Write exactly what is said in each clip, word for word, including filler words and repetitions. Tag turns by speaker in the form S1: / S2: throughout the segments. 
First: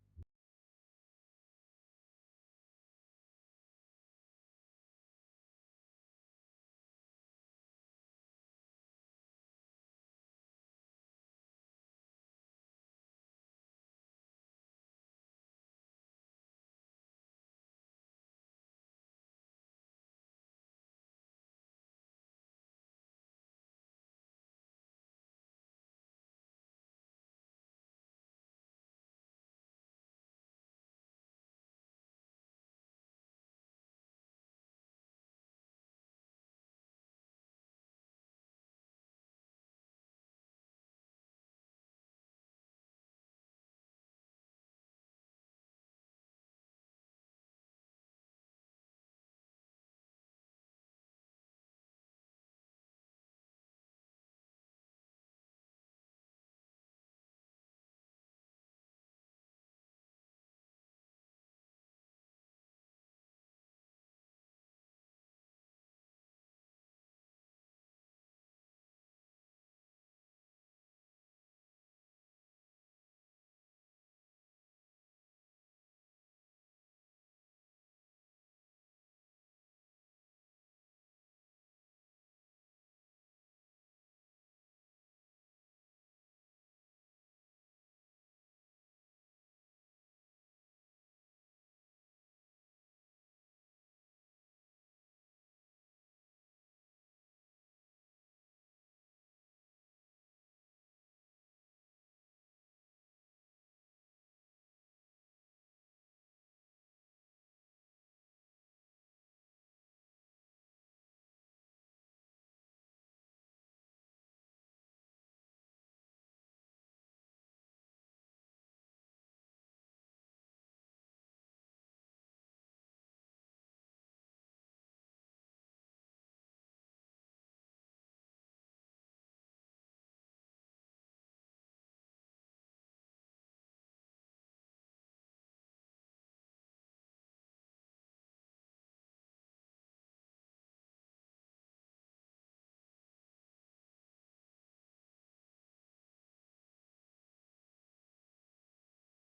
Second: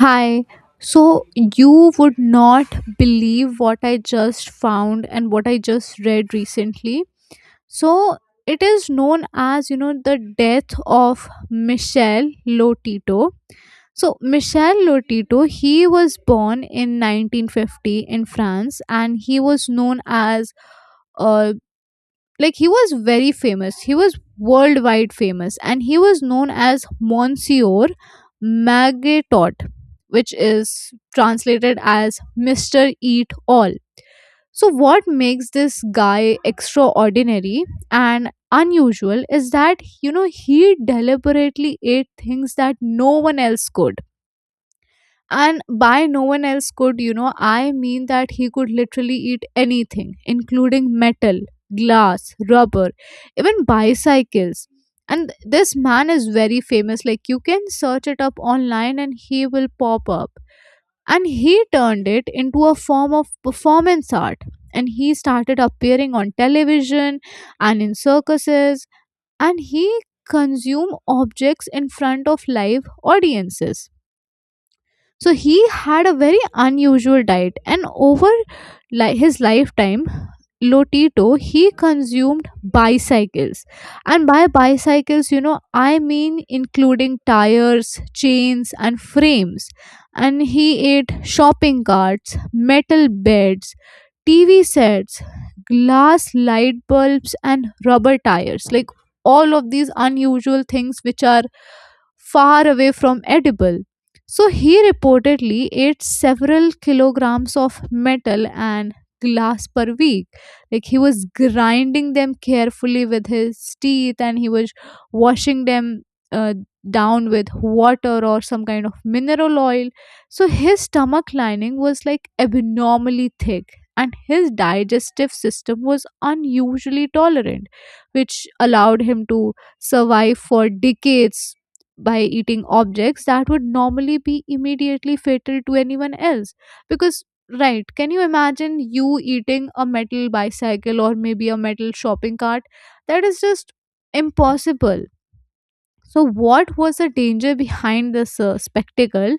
S1: Hi. So you would not believe what I just found and what I just read recently. So it is known as, you know, the death of Michel Lotito. So Michel Lotito, he was born in nineteen fifty in France and he was known as, like, he was very famous, he was worldwide famous, and he was known as monsieur Magetot, which is translated as mr eat all. So what makes this guy extraordinary and unusual is that, you know, he deliberately ate things that no one else could. And by no one else could, you know, I mean that he could literally eat anything, including metal, glass, rubber, even bicycles. And this man is very famous. Like, you can search it up online and he will pop up. And he turned it into a form of performance art. And he started appearing on television and in circuses. And he consumed objects in front of live audiences. So he had a very unusual diet, and over li- his lifetime Lotito, he consumed bicycles. And by bicycles, you know, I mean including tires, chains, and frames. And he ate shopping carts, metal beds, T V sets, glass light bulbs, and rubber tires. Like, all of these unusual things which are far away from edible. So he reportedly ate several kilograms of metal and glass per week. Like, he was grinding them carefully with his teeth and he was washing them uh, down with water or some kind of mineral oil. So his stomach lining was, like, abnormally thick and his digestive system was unusually tolerant, which allowed him to survive for decades by eating objects that would normally be immediately fatal to anyone else, because... Right. Can you imagine you eating a metal bicycle or maybe a metal shopping cart? That is just impossible. So, what was the danger behind this uh, spectacle?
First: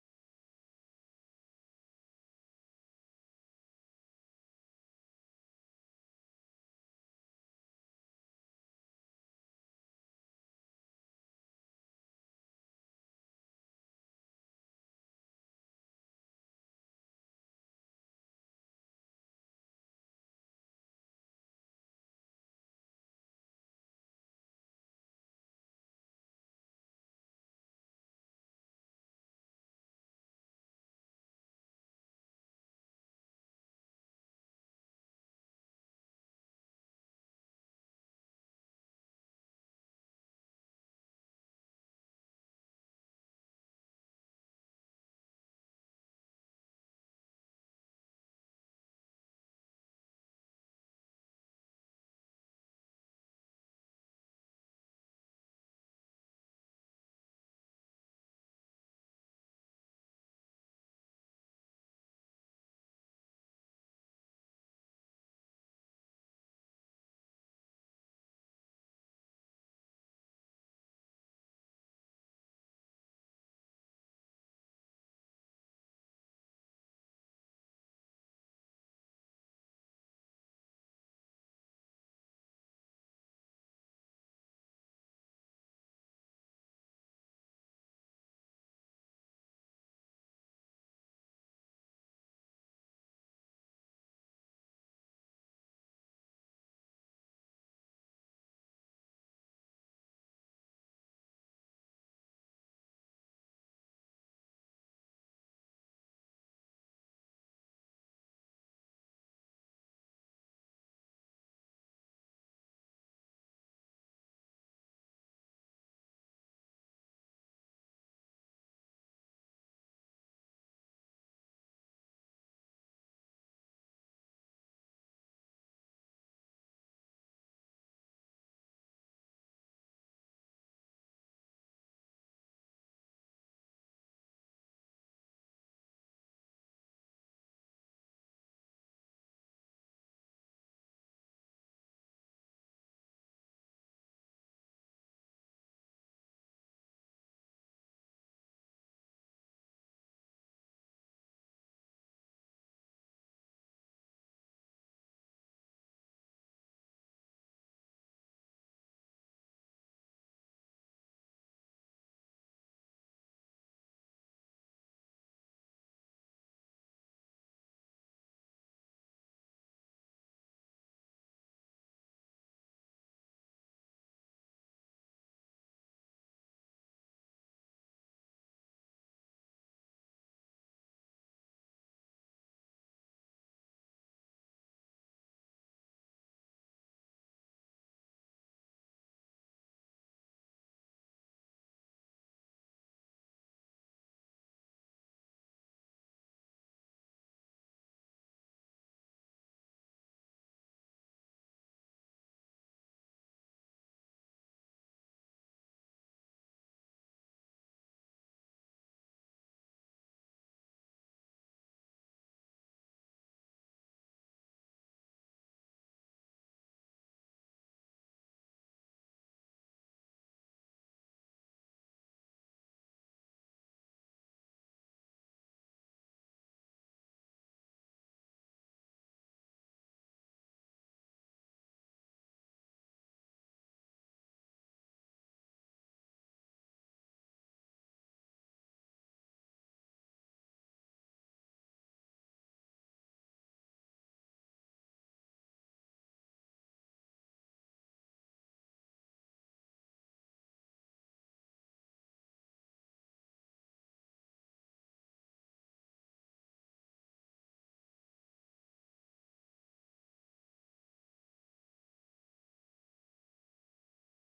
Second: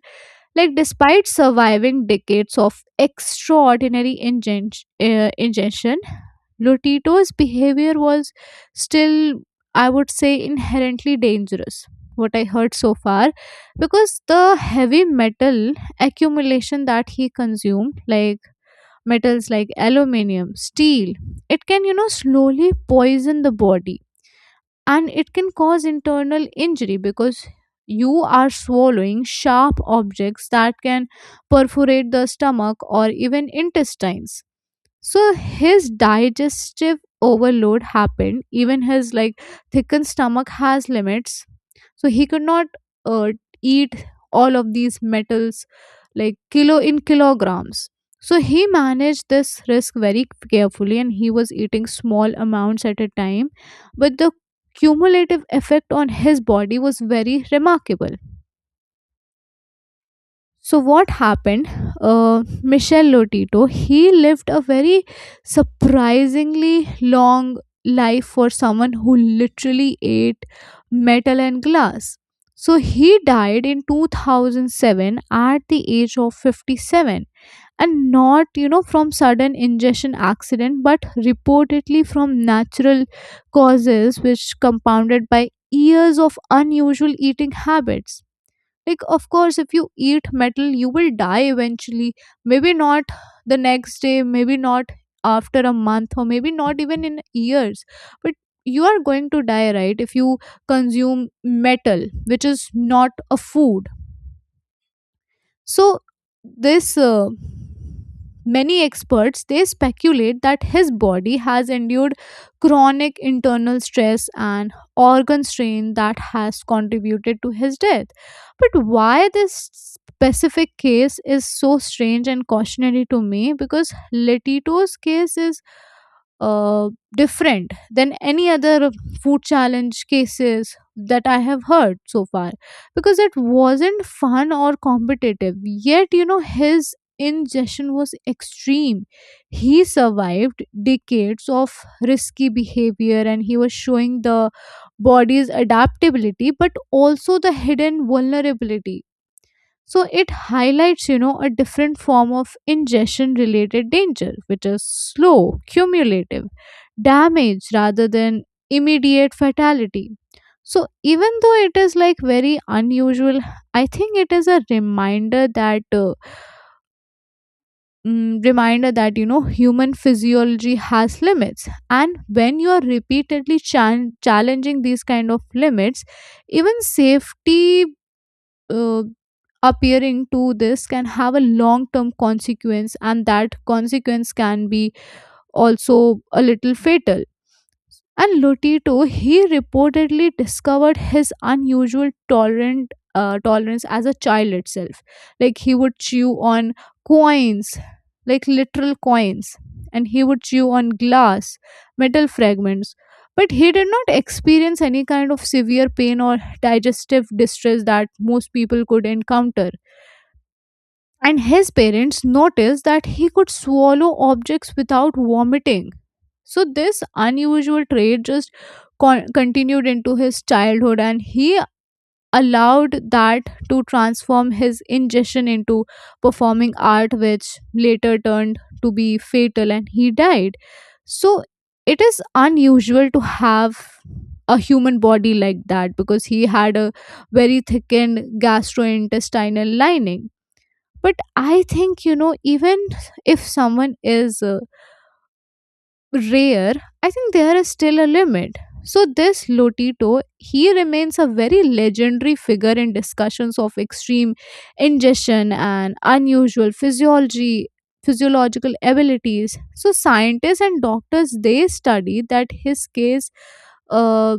S1: Like, despite surviving decades of extraordinary ingen- uh, ingestion, Lotito's behavior was still, I would say, inherently dangerous. What I heard so far, because the heavy metal accumulation that he consumed, like, metals like aluminium, steel. It can, you know, slowly poison the body, and it can cause internal injury because you are swallowing sharp objects that can perforate the stomach or even intestines. So his digestive overload happened, even his, like, thickened stomach has limits. So he could not uh, eat all of these metals like kilo in kilograms. So he managed this risk very carefully and he was eating small amounts at a time, but the cumulative effect on his body was very remarkable. So what happened? Uh, Michel Lotito, he lived a very surprisingly long life for someone who literally ate metal and glass. So he died in two thousand seven at the age of fifty-seven, and not, you know, from sudden ingestion accident, but reportedly from natural causes which compounded by years of unusual eating habits. Like, of course, if you eat metal, you will die eventually. Maybe not the next day, maybe not after a month, or maybe not even in years, but you are going to die, right, if you consume metal, which is not a food. So this uh, many experts, they speculate that his body has endured chronic internal stress and organ strain that has contributed to his death. But why this specific case is so strange and cautionary to me, because letito's case is uh, different than any other food challenge cases that I have heard so far, because it wasn't fun or competitive. Yet, you know, his ingestion was extreme. He survived decades of risky behavior and he was showing the body's adaptability but also the hidden vulnerability. So it highlights, you know, a different form of ingestion related danger, which is slow, cumulative damage rather than immediate fatality. So even though it is, like, very unusual, I think it is a reminder that uh, mm, reminder that, you know, human physiology has limits, and when you are repeatedly chan challenging these kind of limits, even safety uh, appearing to this can have a long term consequence, and that consequence can be also a little fatal. And Lotito, he reportedly discovered his unusual tolerant uh, tolerance as a child itself. Like, he would chew on coins, like, literal coins, and he would chew on glass, metal fragments. But he did not experience any kind of severe pain or digestive distress that most people could encounter, and his parents noticed that he could swallow objects without vomiting. So, this unusual trait just con- continued into his childhood, and he allowed that to transform his ingestion into performing art, which later turned to be fatal and he died. So, it is unusual to have a human body like that, because he had a very thickened gastrointestinal lining. But I think, you know, even if someone is uh, rare, I think there is still a limit. So this Lotito, he remains a very legendary figure in discussions of extreme ingestion and unusual physiology, physiological abilities. So scientists and doctors, they study that his case uh,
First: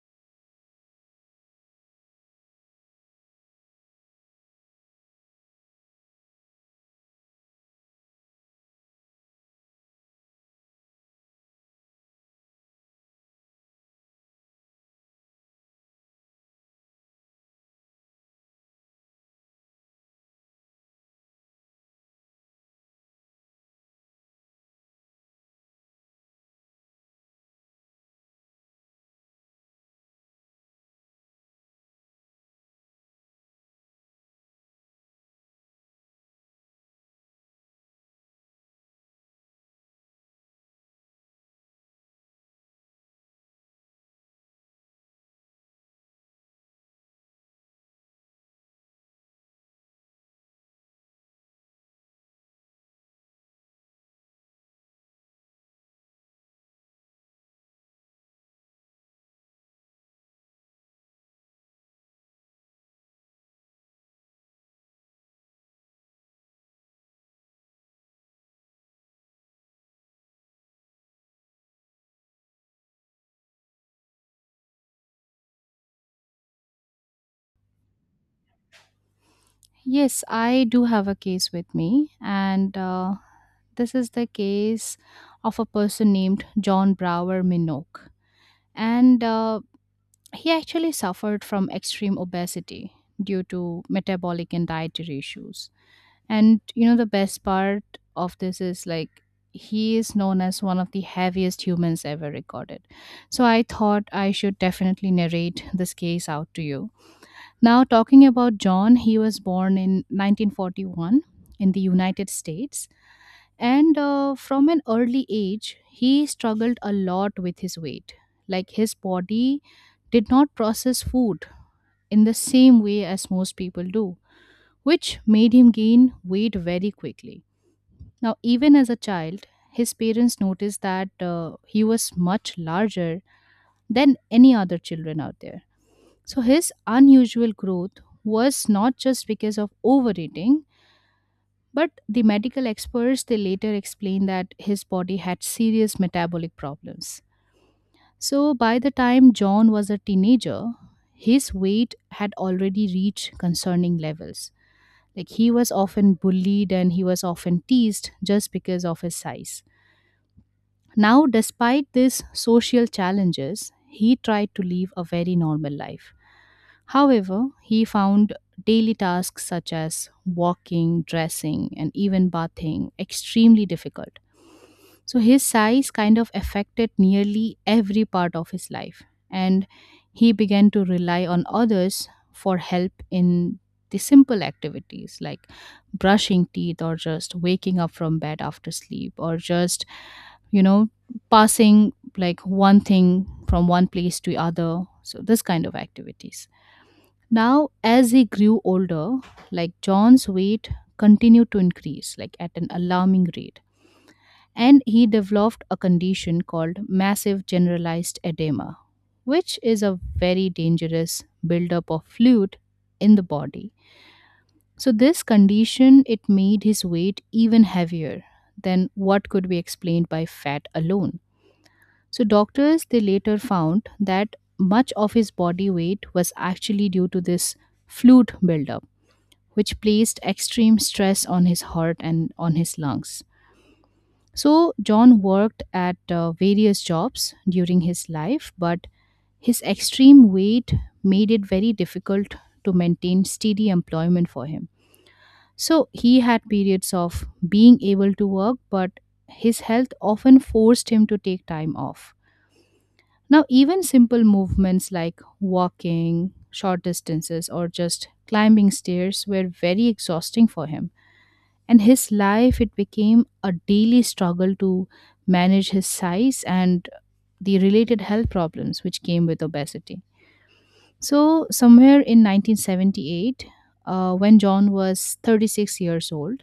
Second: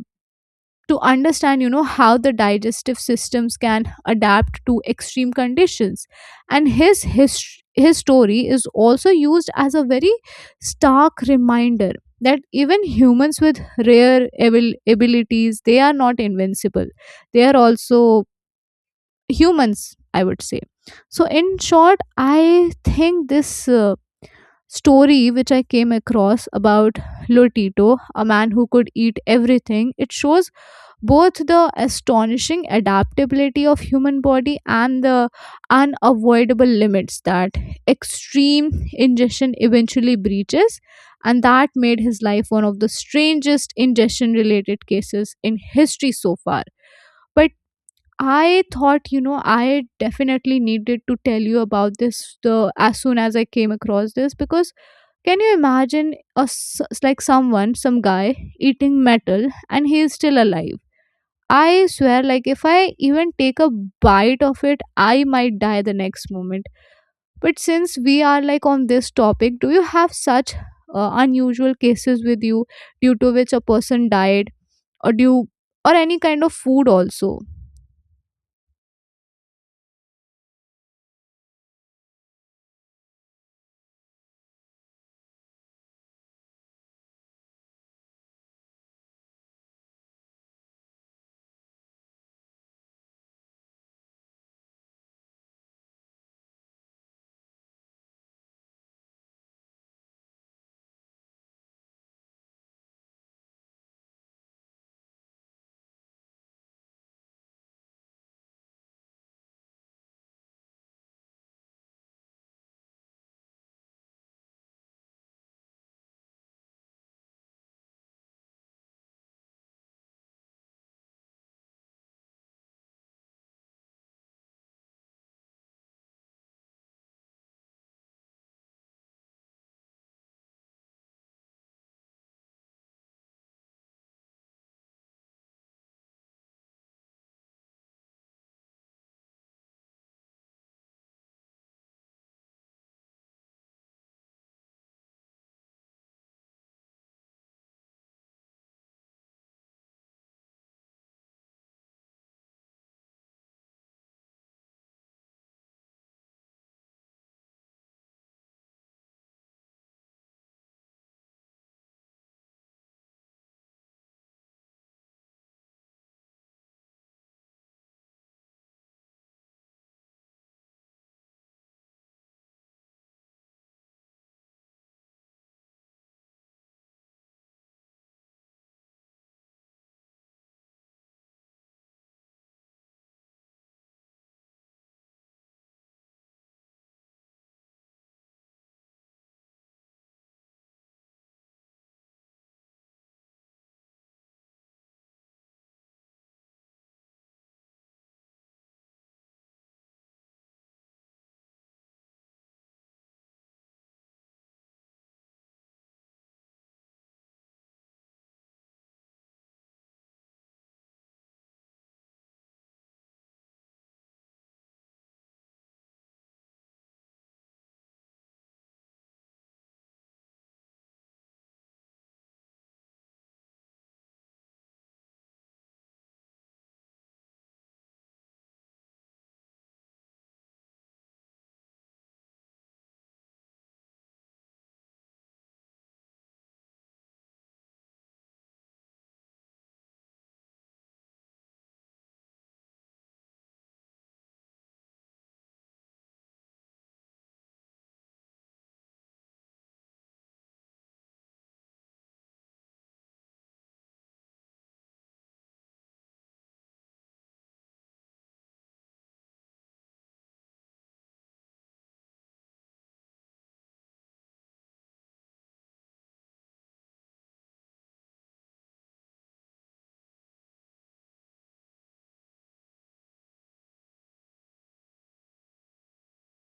S1: to understand, you know, how the digestive systems can adapt to extreme conditions. And his his, his story is also used as a very stark reminder that even humans with rare abil- abilities, they are not invincible, they are also humans, I would say. So, in short, I think this uh, story which I came across about Lotito, a man who could eat everything, it shows both the astonishing adaptability of human body and the unavoidable limits that extreme ingestion eventually breaches, and that made his life one of the strangest ingestion related cases in history so far. But I thought, you know, I definitely needed to tell you about this, the, as soon as I came across this, because can you imagine a s- like, someone, some guy eating metal and he is still alive? I swear, like, if I even take a bite of it, I might die the next moment. But since we are, like, on this topic, do you have such uh, unusual cases with you due to which a person died, or do you, or any kind of food also?
S2: Yes, I do have a case with me, and uh, this is the case of a person named John Brower Minogue. And uh, he actually suffered from extreme obesity due to metabolic and dietary issues. And you know, the best part of this is like he is known as one of the heaviest humans ever recorded. So I thought I should definitely narrate this case out to you. Now, talking about John, he was born in nineteen forty-one in the United States, and uh, from an early age, he struggled a lot with his weight. Like his body did not process food in the same way as most people do, which made him gain weight very quickly. Now, even as a child, his parents noticed that uh, he was much larger than any other children out there, so his unusual growth was not just because of overeating, but the medical experts they later explained that his body had serious metabolic problems. So by the time John was a teenager, his weight had already reached concerning levels. Like he was often bullied and he was often teased just because of his size. Now, despite these social challenges, he tried to live a very normal life. However, he found daily tasks such as walking, dressing, and even bathing extremely difficult. So his size kind of affected nearly every part of his life, and he began to rely on others for help in the simple activities like brushing teeth or just waking up from bed after sleep or just you know passing like one thing from one place to other, so this kind of activities. Now, as he grew older, like John's weight continued to increase, like at an alarming rate, and he developed a condition called massive generalized edema, which is a very dangerous buildup of fluid in the body. So this condition it made his weight even heavier than what could be explained by fat alone. So doctors they later found that much of his body weight was actually due to this fluid buildup, which placed extreme stress on his heart and on his lungs. So, John worked at uh, various jobs during his life, but his extreme weight made it very difficult to maintain steady employment for him. So, he had periods of being able to work, but his health often forced him to take time off. Now, even simple movements like walking, short distances, or just climbing stairs were very exhausting for him. And his life it became a daily struggle to manage his size and the related health problems which came with obesity. So somewhere in nineteen seventy-eight, uh, when John was thirty-six years old,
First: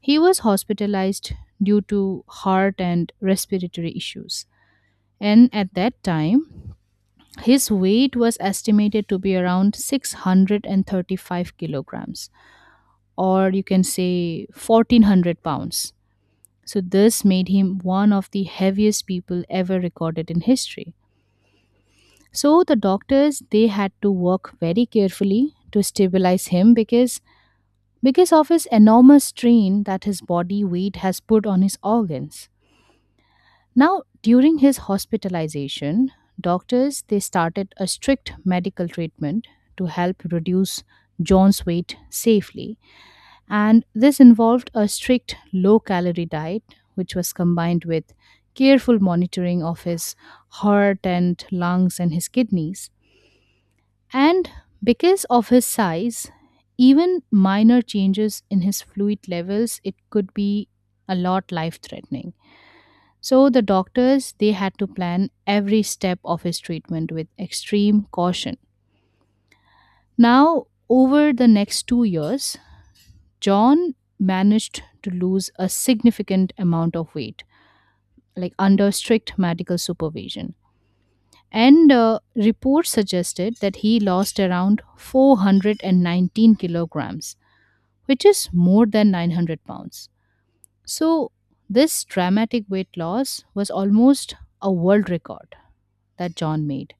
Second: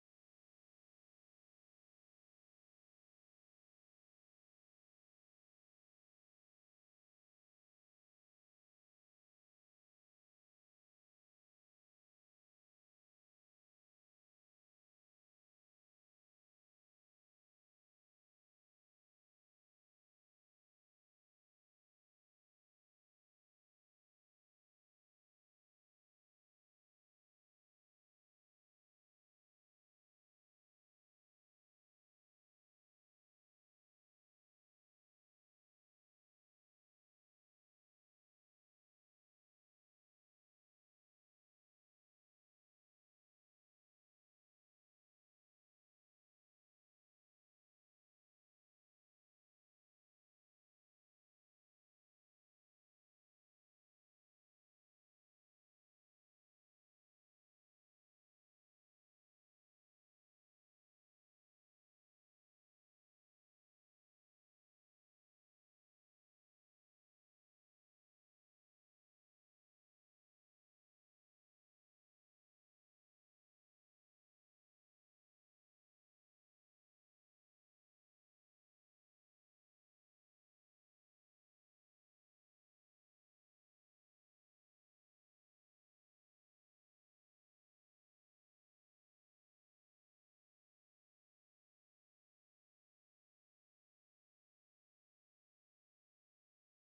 S2: he was hospitalized due to heart and respiratory issues, and at that time his weight was estimated to be around six hundred thirty-five kilograms, or you can say fourteen hundred pounds. So, this made him one of the heaviest people ever recorded in history. So, the doctors they had to work very carefully to stabilize him because because of his enormous strain that his body weight has put on his organs. Now, during his hospitalization, doctors they started a strict medical treatment to help reduce John's weight safely. And this involved a strict low calorie diet, which was combined with careful monitoring of his heart and lungs and his kidneys. And because of his size, even minor changes in his fluid levels, it could be a lot life threatening. So the doctors they had to plan every step of his treatment with extreme caution. Now, over the next two years, John managed to lose a significant amount of weight, like under strict medical supervision. And uh, reports suggested that he lost around four hundred nineteen kilograms, which is more than nine hundred pounds. So, this dramatic weight loss was almost a world record that John made,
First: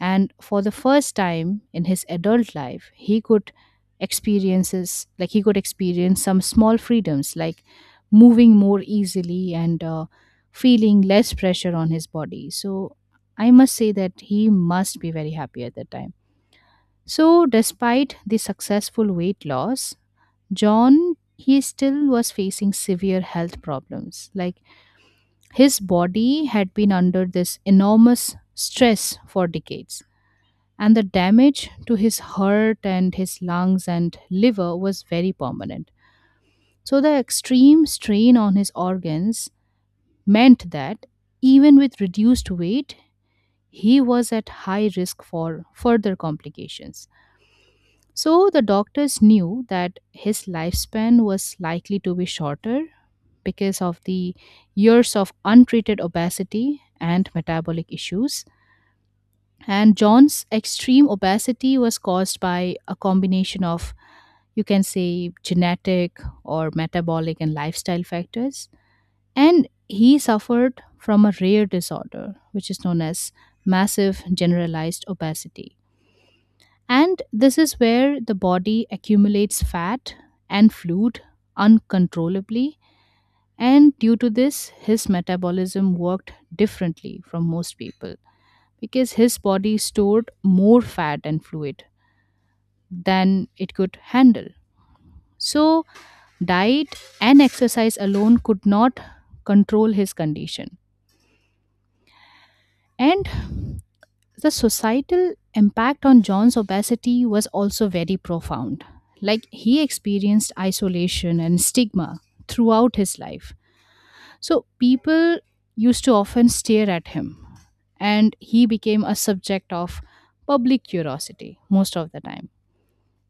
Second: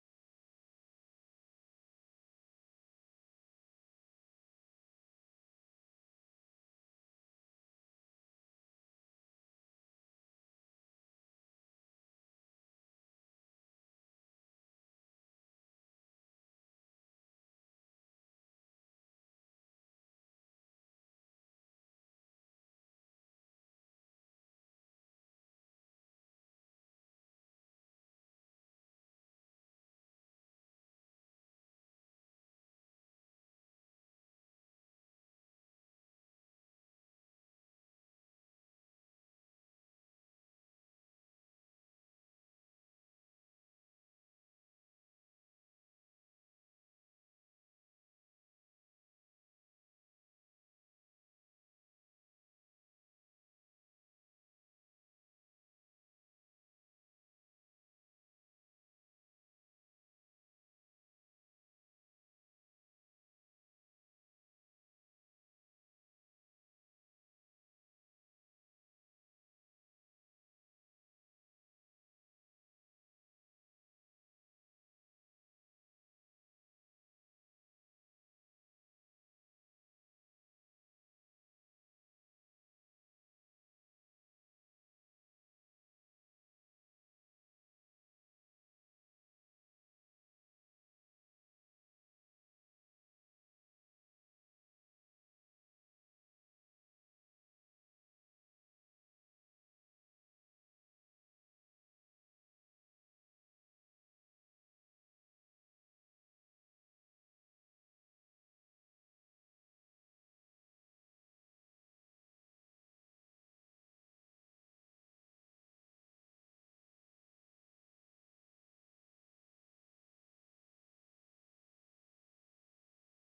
S2: and for the first time in his adult life he could experiences, like he could experience some small freedoms like moving more easily and uh, feeling less pressure on his body. So I must say that he must be very happy at that time. So despite the successful weight loss, John he still was facing severe health problems, like his body had been under this enormous stress for decades, and the damage to his heart and his lungs and liver was very permanent. So, the extreme strain on his organs meant that even with reduced weight, he was at high risk for further complications. So, the doctors knew that his lifespan was likely to be shorter because of the years of untreated obesity and metabolic issues. And John's extreme obesity was caused by a combination of, you can say, genetic or metabolic and lifestyle factors. And he suffered from a rare disorder, which is known as massive generalized obesity. And this is where the body accumulates fat and fluid uncontrollably. And due to this, his metabolism worked differently from most people because his body stored more fat and fluid than it could handle. So, diet and exercise alone could not control his condition. And the societal impact on John's obesity was also very profound. Like, he experienced isolation and stigma throughout his life. So, people used to often stare at him, and he became a subject of public curiosity most of the time.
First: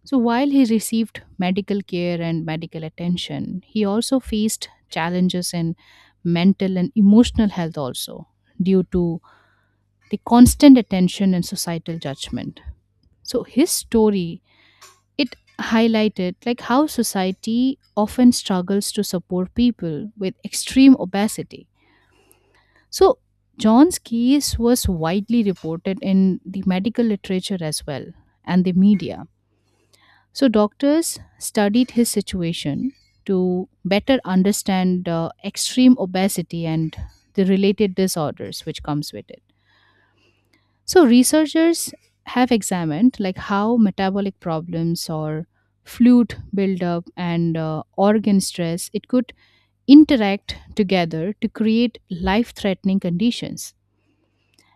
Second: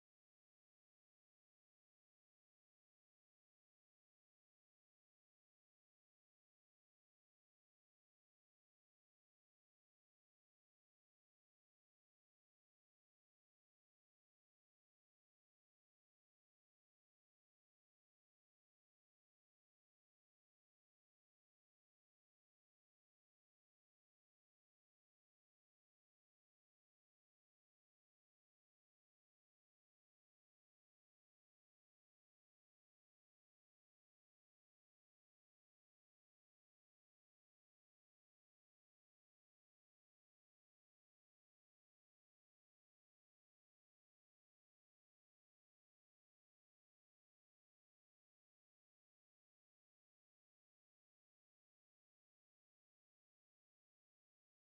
S2: So while he received medical care and medical attention, he also faced challenges in mental and emotional health also due to the constant attention and societal judgment. So his story it highlighted like how society often struggles to support people with extreme obesity. So John's case was widely reported in the medical literature as well and the media. So, doctors studied his situation to better understand uh, extreme obesity and the related disorders which comes with it. So, researchers have examined like how metabolic problems or fluid buildup and uh, organ stress it could interact together to create life-threatening conditions.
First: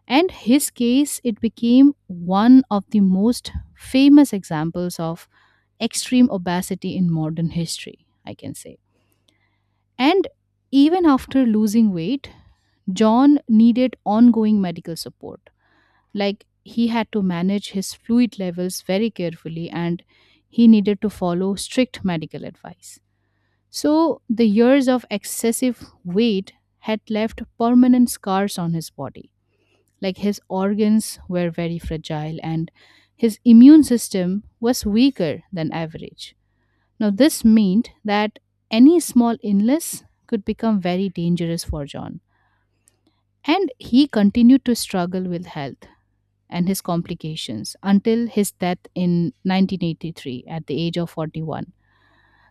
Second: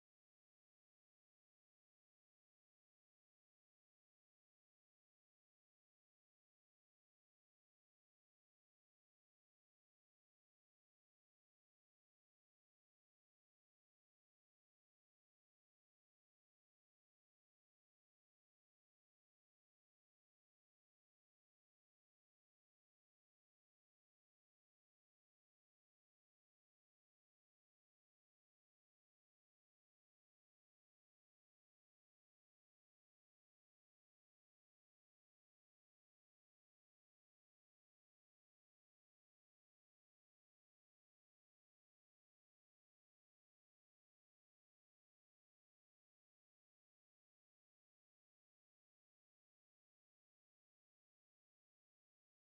S2: And his case it became one of the most famous examples of extreme obesity in modern history, I can say. And even after losing weight, John needed ongoing medical support. Like he had to manage his fluid levels very carefully and he needed to follow strict medical advice. So the years of excessive weight had left permanent scars on his body. Like his organs were very fragile and his immune system was weaker than average. Now, this meant that any small illness could become very dangerous for John. And he continued to struggle with health and his complications until his death in nineteen eighty-three at the age of forty-one.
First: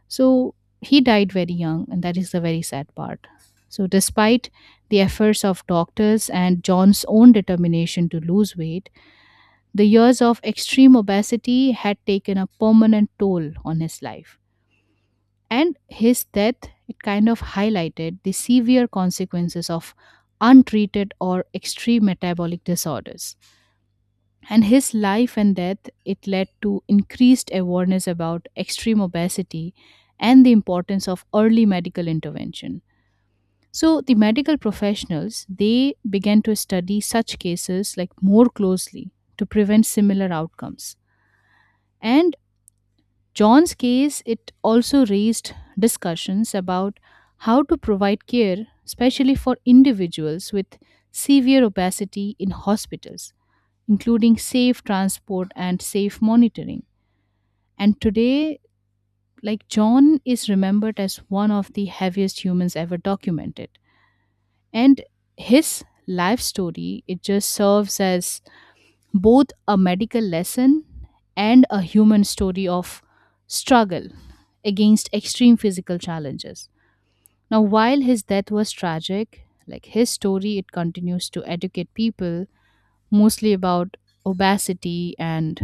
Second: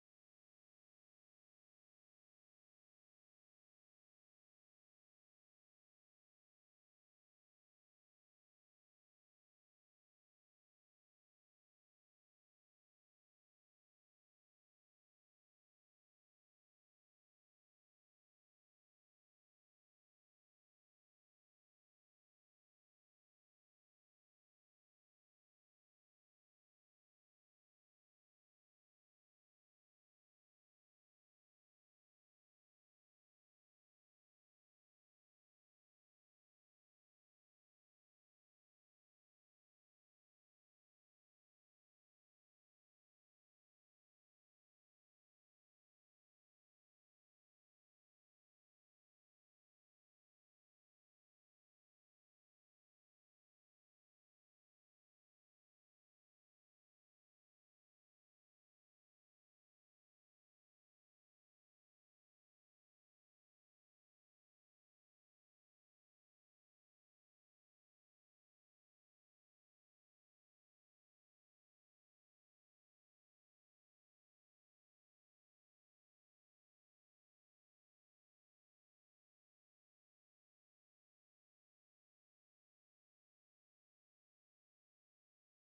S2: So, he died very young, and that is the very sad part. So, despite the efforts of doctors and John's own determination to lose weight, the years of extreme obesity had taken a permanent toll on his life. And his death, it kind of highlighted the severe consequences of untreated or extreme metabolic disorders. And his life and death, it led to increased awareness about extreme obesity and the importance of early medical intervention. So the medical professionals, they began to study such cases like more closely to prevent similar outcomes. And John's case, it also raised discussions about how to provide care, especially for individuals with severe obesity in hospitals, including safe transport and safe monitoring. And today, like John is remembered as one of the heaviest humans ever documented. And his life story, it just serves as both a medical lesson and a human story of struggle against extreme physical challenges. Now, while his death was tragic, like his story, it continues to educate people mostly about obesity and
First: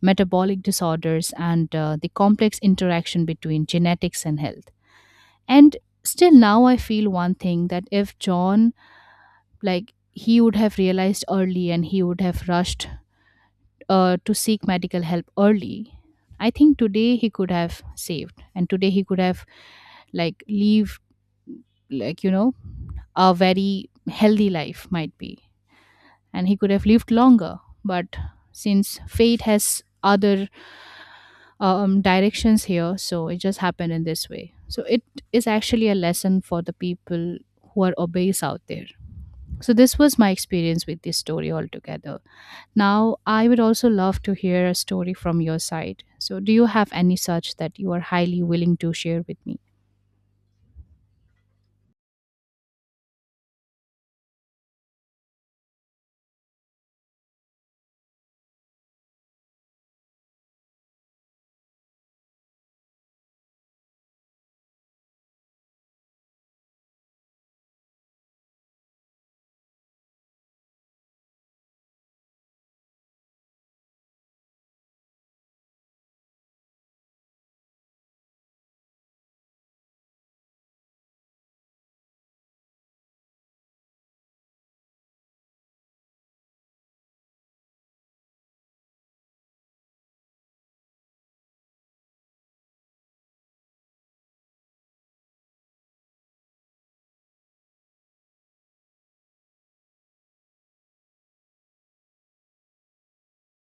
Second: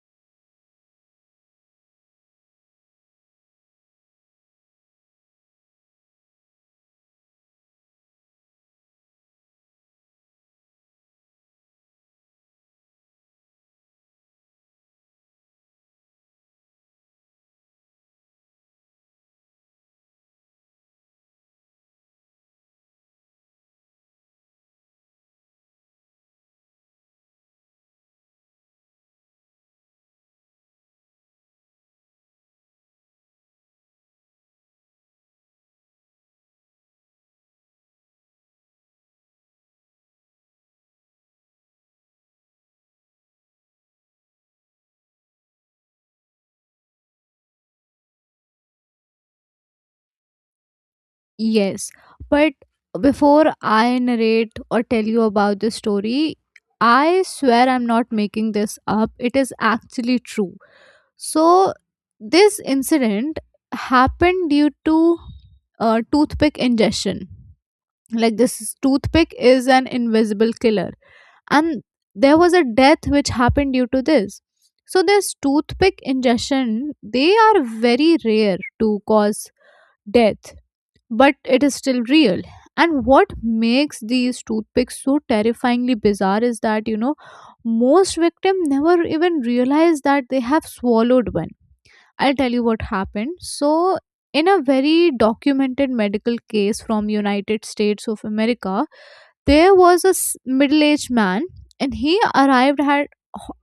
S2: metabolic disorders and uh, the complex interaction between genetics and health. And still now I feel one thing that if John, like, he would have realized early and he would have rushed uh, to seek medical help early, I think today he could have saved and today he could have like lived, like you know a very healthy life might be, and he could have lived longer. But since fate has other um, directions here. So it just happened in this way. So it is actually a lesson for the people who are obese out there. So this was my experience with this story altogether. Now I would also love to hear a story from your side. So do you have any such that you are highly willing to share with me?
S1: Yes, but before I narrate or tell you about this story, I swear I'm not making this up. It is actually true. So this incident happened due to uh, toothpick ingestion. Like, this toothpick is an invisible killer, and there was a death which happened due to this. So this toothpick ingestion, they are very rare to cause death, but it is still real. And what makes these toothpicks so terrifyingly bizarre is that, you know, most victims never even realize that they have swallowed one. I'll tell you what happened. So, in a very documented medical case from United States of America, there was a s- middle-aged man, and he arrived at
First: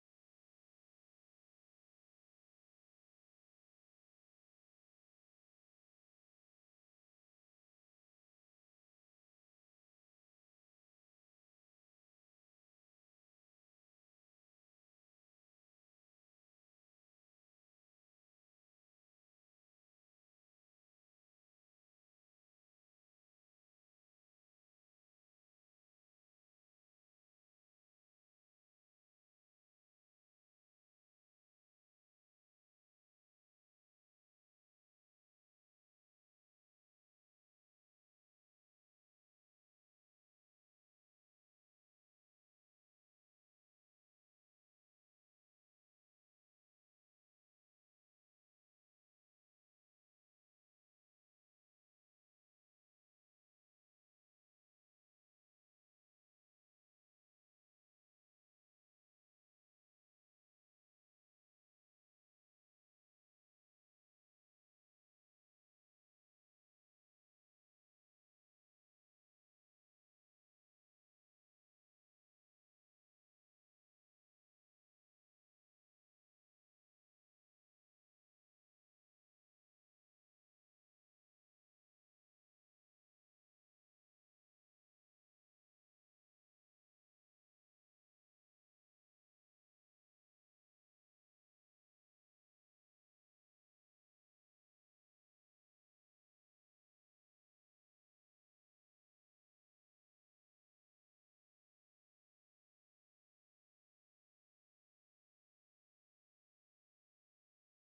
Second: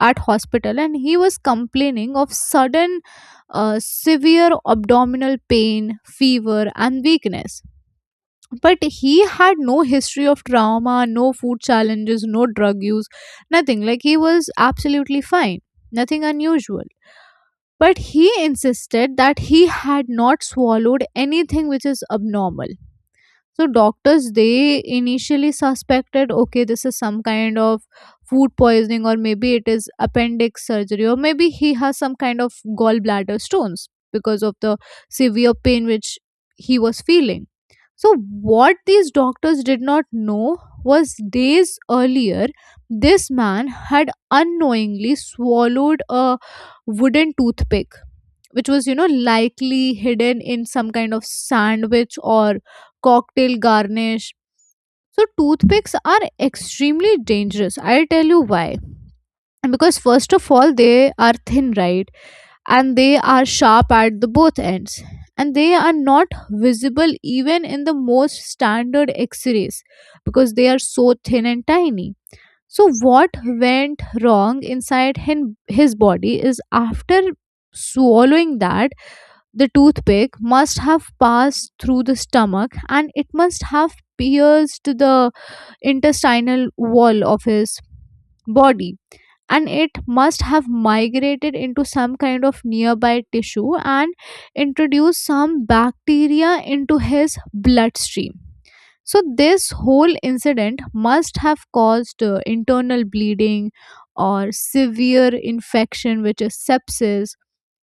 S1: at hospital and he was complaining of sudden uh, severe abdominal pain, fever and weakness. But he had no history of trauma, no food challenges, no drug use, nothing. Like, he was absolutely fine. Nothing unusual, but he insisted that he had not swallowed anything which is abnormal. So doctors, they initially suspected, okay, this is some kind of food poisoning, or maybe it is appendix surgery, or maybe he has some kind of gallbladder stones because of the severe pain which he was feeling. So, what these doctors did not know was, days earlier, this man had unknowingly swallowed a wooden toothpick, which was, you know, likely hidden in some kind of sandwich or cocktail garnish. So toothpicks are extremely dangerous, I'll tell you why. Because first of all, they are thin, right, and they are sharp at the both ends, and they are not visible even in the most standard x-rays, because they are so thin and tiny. So what went wrong inside hin- his body is, after swallowing that, the toothpick must have passed through the stomach, and it must have pierced the intestinal wall of his body. And it must have migrated into some kind of nearby tissue and introduced some bacteria into his bloodstream. So, this whole incident must have caused uh, internal bleeding or severe infection, which is sepsis,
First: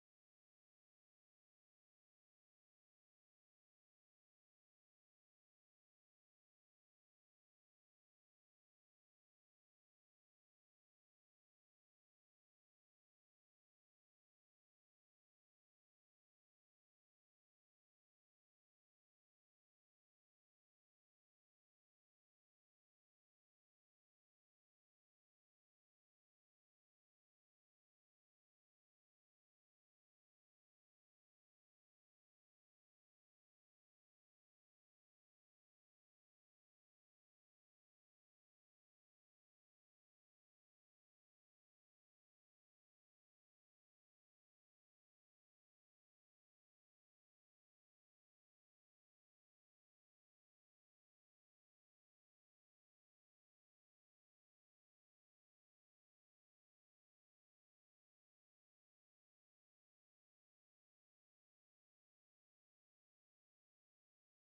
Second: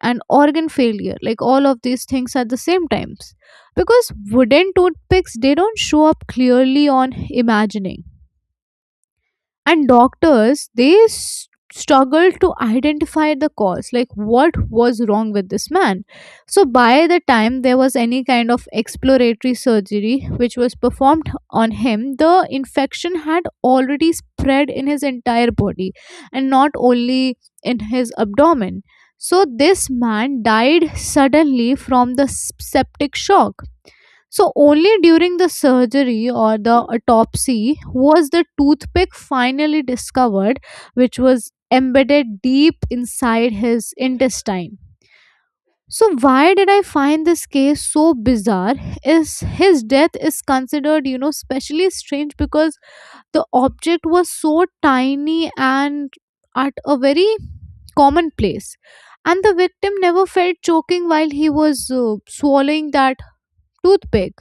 S1: and organ failure. Like, all of these things at the same times. Because wooden toothpicks, they don't show up clearly on imagining, and doctors they s- struggled to identify the cause, like what was wrong with this man. So by the time there was any kind of exploratory surgery which was performed on him, the infection had already spread in his entire body, and not only in his abdomen. So this man died suddenly from the s- septic shock. So only during the surgery or the autopsy was the toothpick finally discovered, which was embedded deep inside his intestine. So why did I find this case so bizarre? Is, his death is considered, you know, specially strange because the object was so tiny and at a very common place, and the victim never felt choking while he was uh, swallowing that toothpick,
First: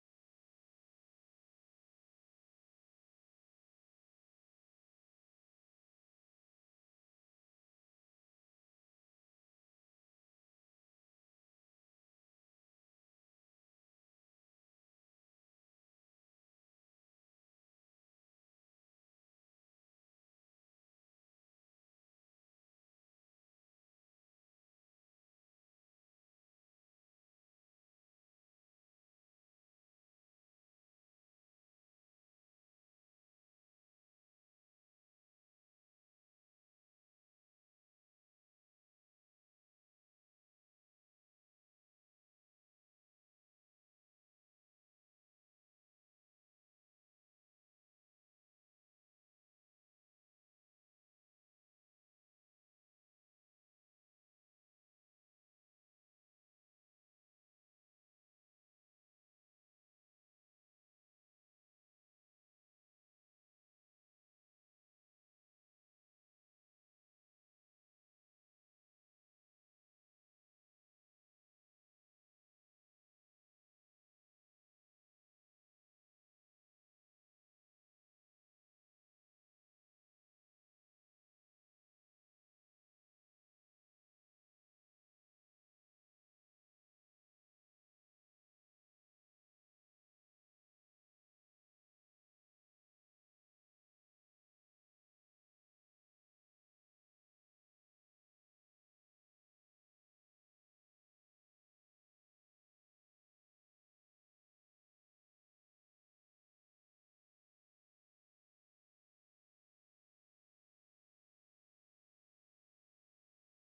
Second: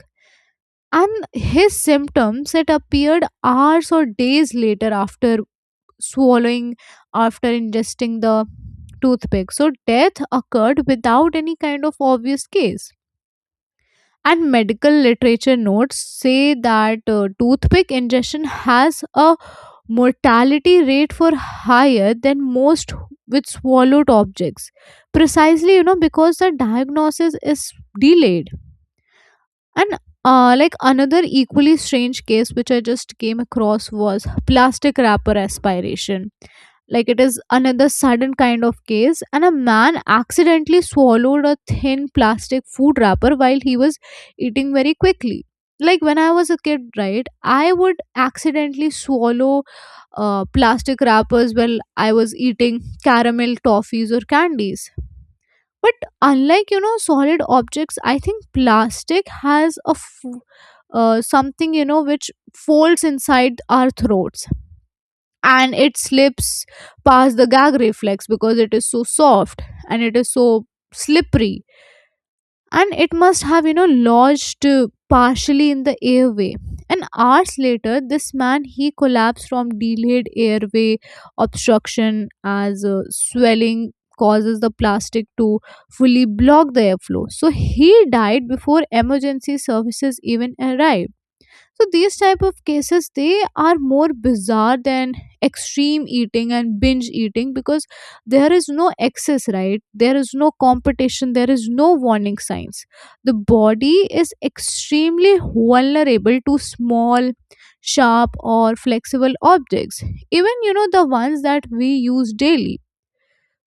S1: and his symptoms, it appeared hours or days later after swallowing, after ingesting the toothpick. So death occurred without any kind of obvious case, and medical literature notes say that uh, toothpick ingestion has a mortality rate for higher than most with swallowed objects, precisely, you know, because the diagnosis is delayed. And uh, like, another equally strange case which I just came across was plastic wrapper aspiration. Like, it is another sudden kind of case, and a man accidentally swallowed a thin plastic food wrapper while he was eating very quickly. Like, when I was a kid, right, I would accidentally swallow uh, plastic wrappers while I was eating caramel toffees or candies. But unlike, you know, solid objects, I think plastic has a f- uh, something, you know, which folds inside our throats and it slips past the gag reflex because it is so soft and it is so slippery, and it must have, you know, lodged uh, partially in the airway, and hours later this man he collapsed from delayed airway obstruction, as uh, swelling causes the plastic to fully block the airflow, so he died before emergency services even arrived. So these type of cases, they are more bizarre than extreme eating and binge eating, because there is no excess, right, there is no competition, there is no warning signs. The body is extremely vulnerable to small sharp or flexible objects, even, you know, the ones that we use daily.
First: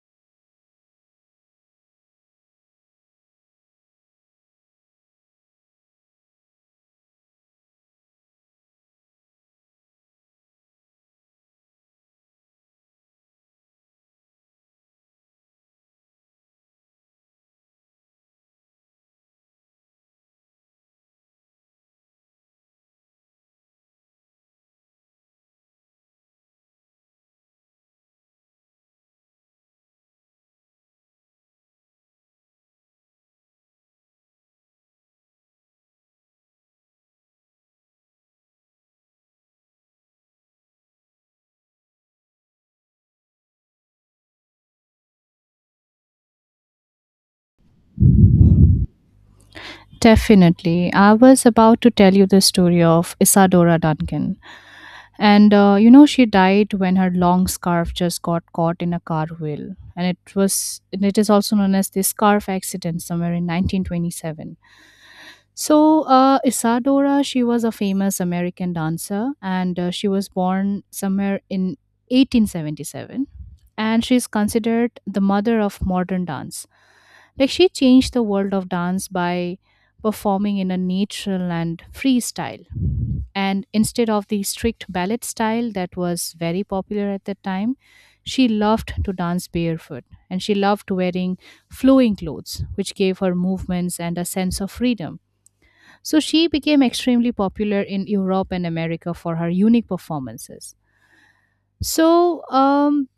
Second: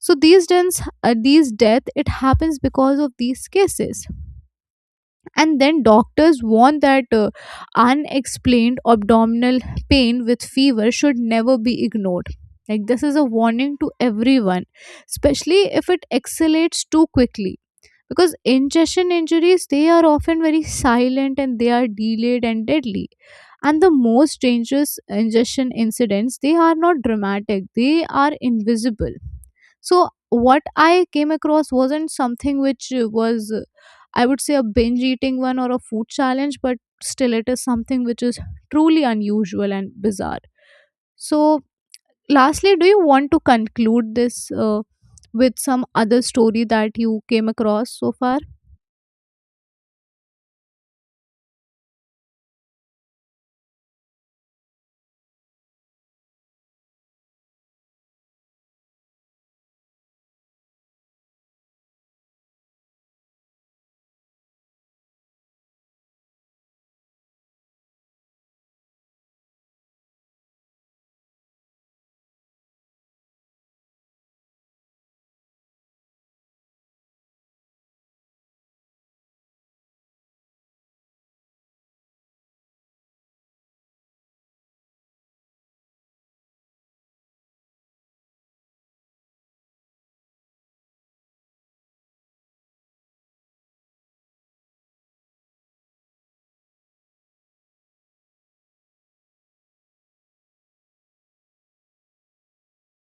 S1: So these dents uh, these death, it happens because of these cases. And then doctors warn that uh, unexplained abdominal pain with fever should never be ignored. Like, this is a warning to everyone, especially if it escalates too quickly, because ingestion injuries, they are often very silent, and they are delayed and deadly. And the most dangerous ingestion incidents, they are not dramatic, they are invisible. So what I came across wasn't something which uh, was uh, I would say a binge eating one or a food challenge, but still it is something which is truly unusual and bizarre. So, lastly, do you want to conclude this uh, with some other story that you came across so far?
S2: Definitely. I was about to tell you the story of Isadora Duncan. And uh, you know, she died when her long scarf just got caught in a car wheel, and it was and it is also known as the scarf accident somewhere in nineteen twenty-seven. So uh, Isadora, she was a famous American dancer, and uh, she was born somewhere in eighteen seventy-seven, and she is considered the mother of modern dance. Like she changed the world of dance by performing in a natural and free style and instead of the strict ballet style that was very popular at the time, she loved to dance barefoot and she loved wearing flowing clothes, which gave her movements and a sense of freedom. So she became extremely popular in Europe and America for her unique performances. So, um,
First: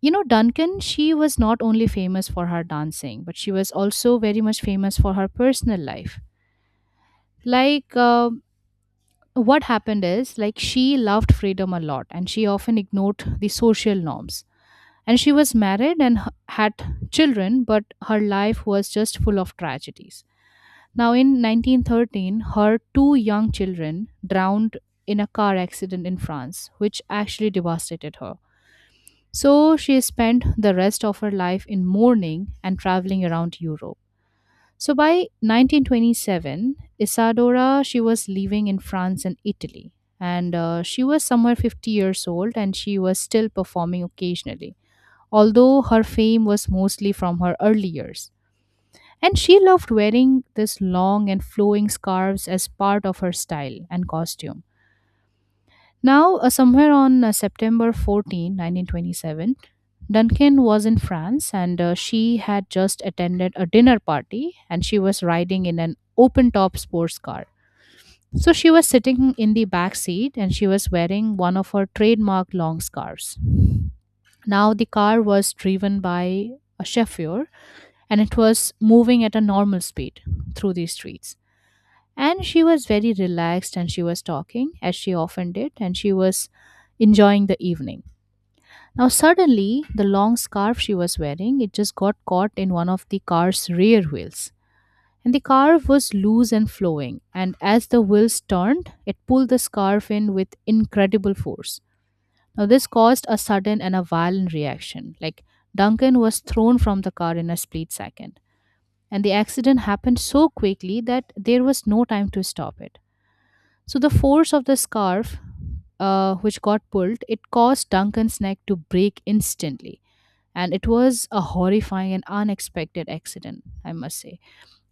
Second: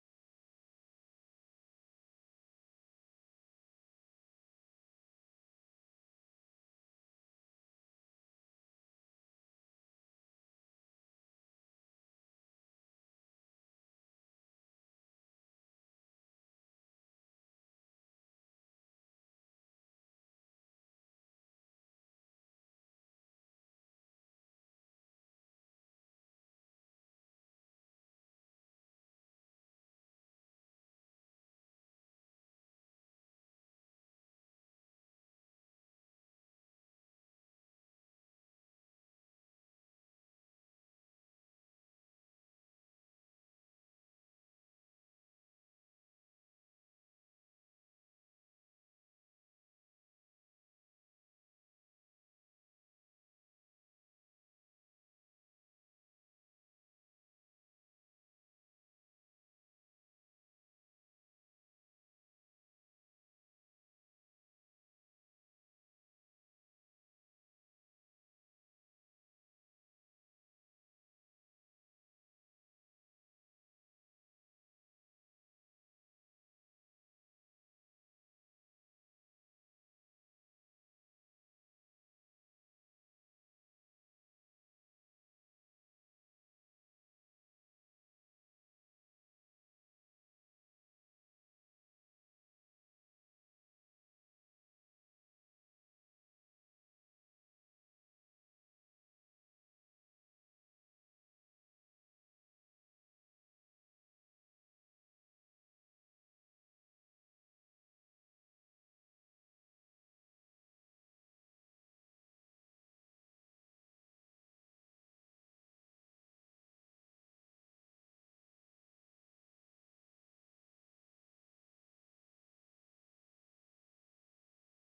S2: you know, Duncan, she was not only famous for her dancing, but she was also very much famous for her personal life. Like, uh, what happened is like she loved freedom a lot and she often ignored the social norms, and she was married and h- had children, but her life was just full of tragedies. Now in nineteen thirteen, her two young children drowned in a car accident in France, which actually devastated her. So she spent the rest of her life in mourning and traveling around Europe. So by nineteen twenty-seven, Isadora she was living in France and Italy, and uh, she was somewhere fifty years old, and she was still performing occasionally. Although her fame was mostly from her early years, and she loved wearing this long and flowing scarves as part of her style and costume. Now, uh, somewhere on uh, September fourteenth, nineteen twenty-seven, Duncan was in France and uh, she had just attended a dinner party and she was riding in an open top sports car. So she was sitting in the back seat and she was wearing one of her trademark long scarves. Now the car was driven by a chauffeur and it was moving at a normal speed through the streets. And she was very relaxed and she was talking as she often did and she was enjoying the evening. Now, suddenly, the long scarf she was wearing, it just got caught in one of the car's rear wheels. And the car was loose and flowing, and as the wheels turned, it pulled the scarf in with incredible force. Now, this caused a sudden and a violent reaction. Like, Duncan was thrown from the car in a split second. And the accident happened so quickly that there was no time to stop it. So, the force of the scarf, uh, which got pulled, it caused Duncan's neck to break instantly, and it was a horrifying and unexpected accident, I must say.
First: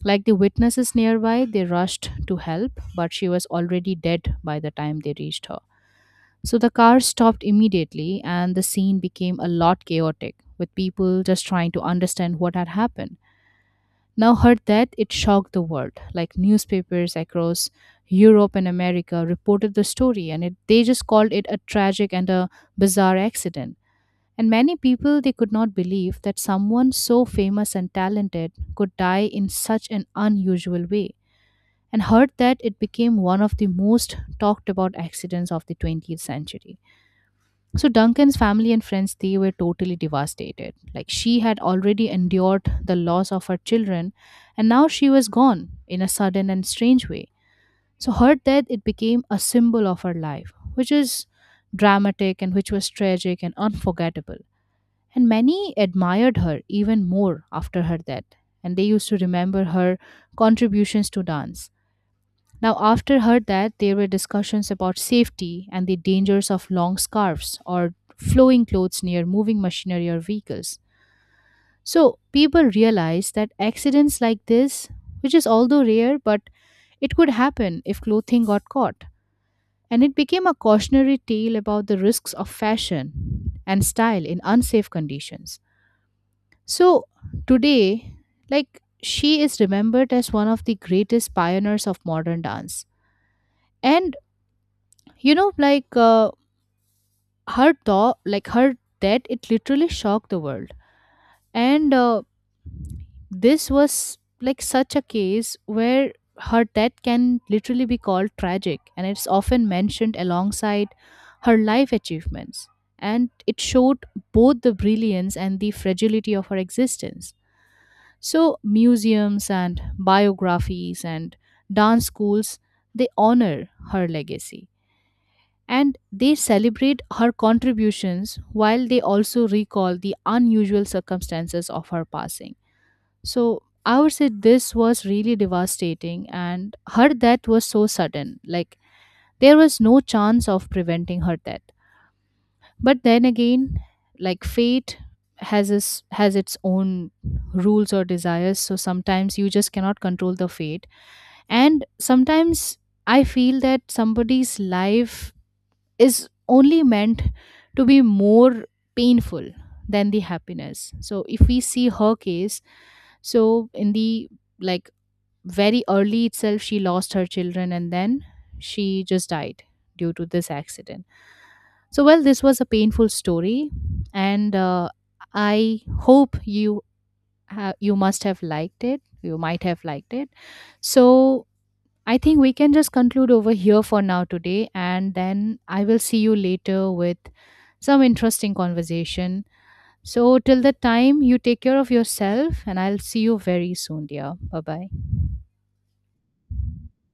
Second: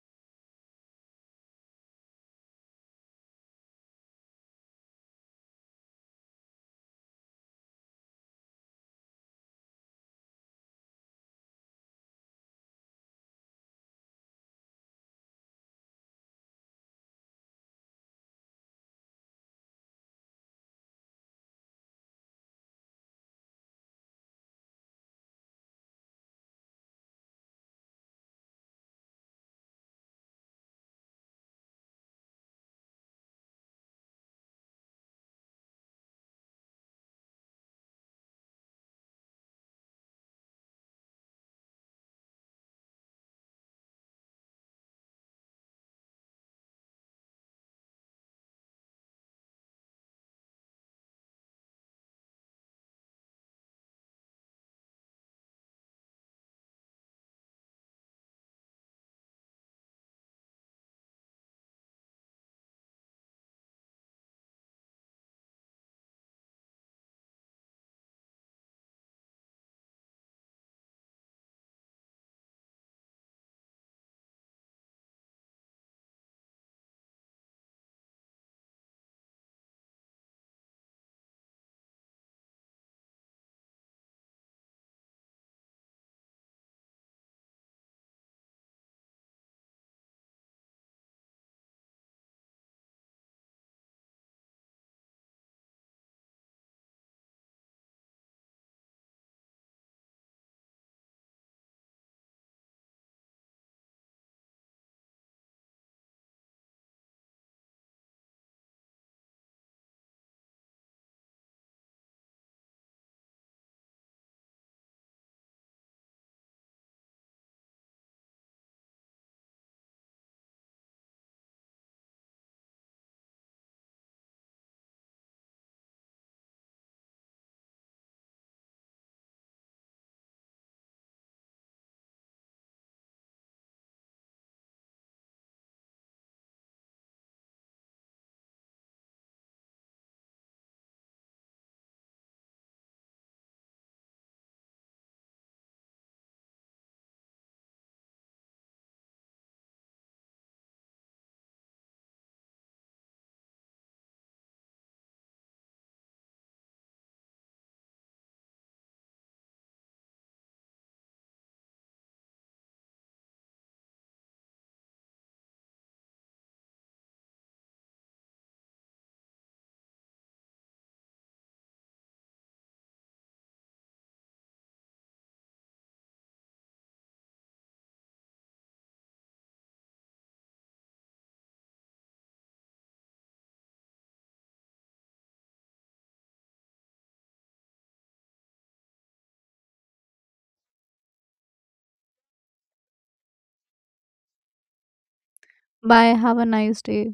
S2: Like the witnesses nearby, they rushed to help, but she was already dead by the time they reached her. So the car stopped immediately, and the scene became a lot chaotic, with people just trying to understand what had happened. Now, her death, it shocked the world. Like newspapers across Europe and America reported the story, and it, they just called it a tragic and a bizarre accident, and many people they could not believe that someone so famous and talented could die in such an unusual way, and heard that it became one of the most talked about accidents of the twentieth century. So Duncan's family and friends they were totally devastated. Like she had already endured the loss of her children, and now she was gone in a sudden and strange way. So her death it became a symbol of her life, which is dramatic and which was tragic and unforgettable. And many admired her even more after her death, and they used to remember her contributions to dance. Now, after her death, there were discussions about safety and the dangers of long scarves or flowing clothes near moving machinery or vehicles. So, people realized that accidents like this, which is although rare, but it could happen if clothing got caught. And it became a cautionary tale about the risks of fashion and style in unsafe conditions. So today, like she is remembered as one of the greatest pioneers of modern dance. And you know, like uh, her thought, like her death, it literally shocked the world. And uh, This was like such a case where her death can literally be called tragic, and it's often mentioned alongside her life achievements. And it showed both the brilliance and the fragility of her existence. So, museums and biographies and dance schools, they honor her legacy and they celebrate her contributions while they also recall the unusual circumstances of her passing. So, I would say this was really devastating, and her death was so sudden. Like, there was no chance of preventing her death. But then again, like fate has its has its own rules or desires, so sometimes you just cannot control the fate. And sometimes I feel that somebody's life is only meant to be more painful than the happiness. So if we see her case, so in the like very early itself she lost her children, and then she just died due to this accident. So well, this was a painful story, and uh, I hope you ha- you must have liked it you might have liked it. So I think we can just conclude over here for now today, and then I will see you later with some interesting conversation. So till that time you take care of yourself, and I'll see you very soon, dear. Bye bye.
S1: Bye. Have a nice day.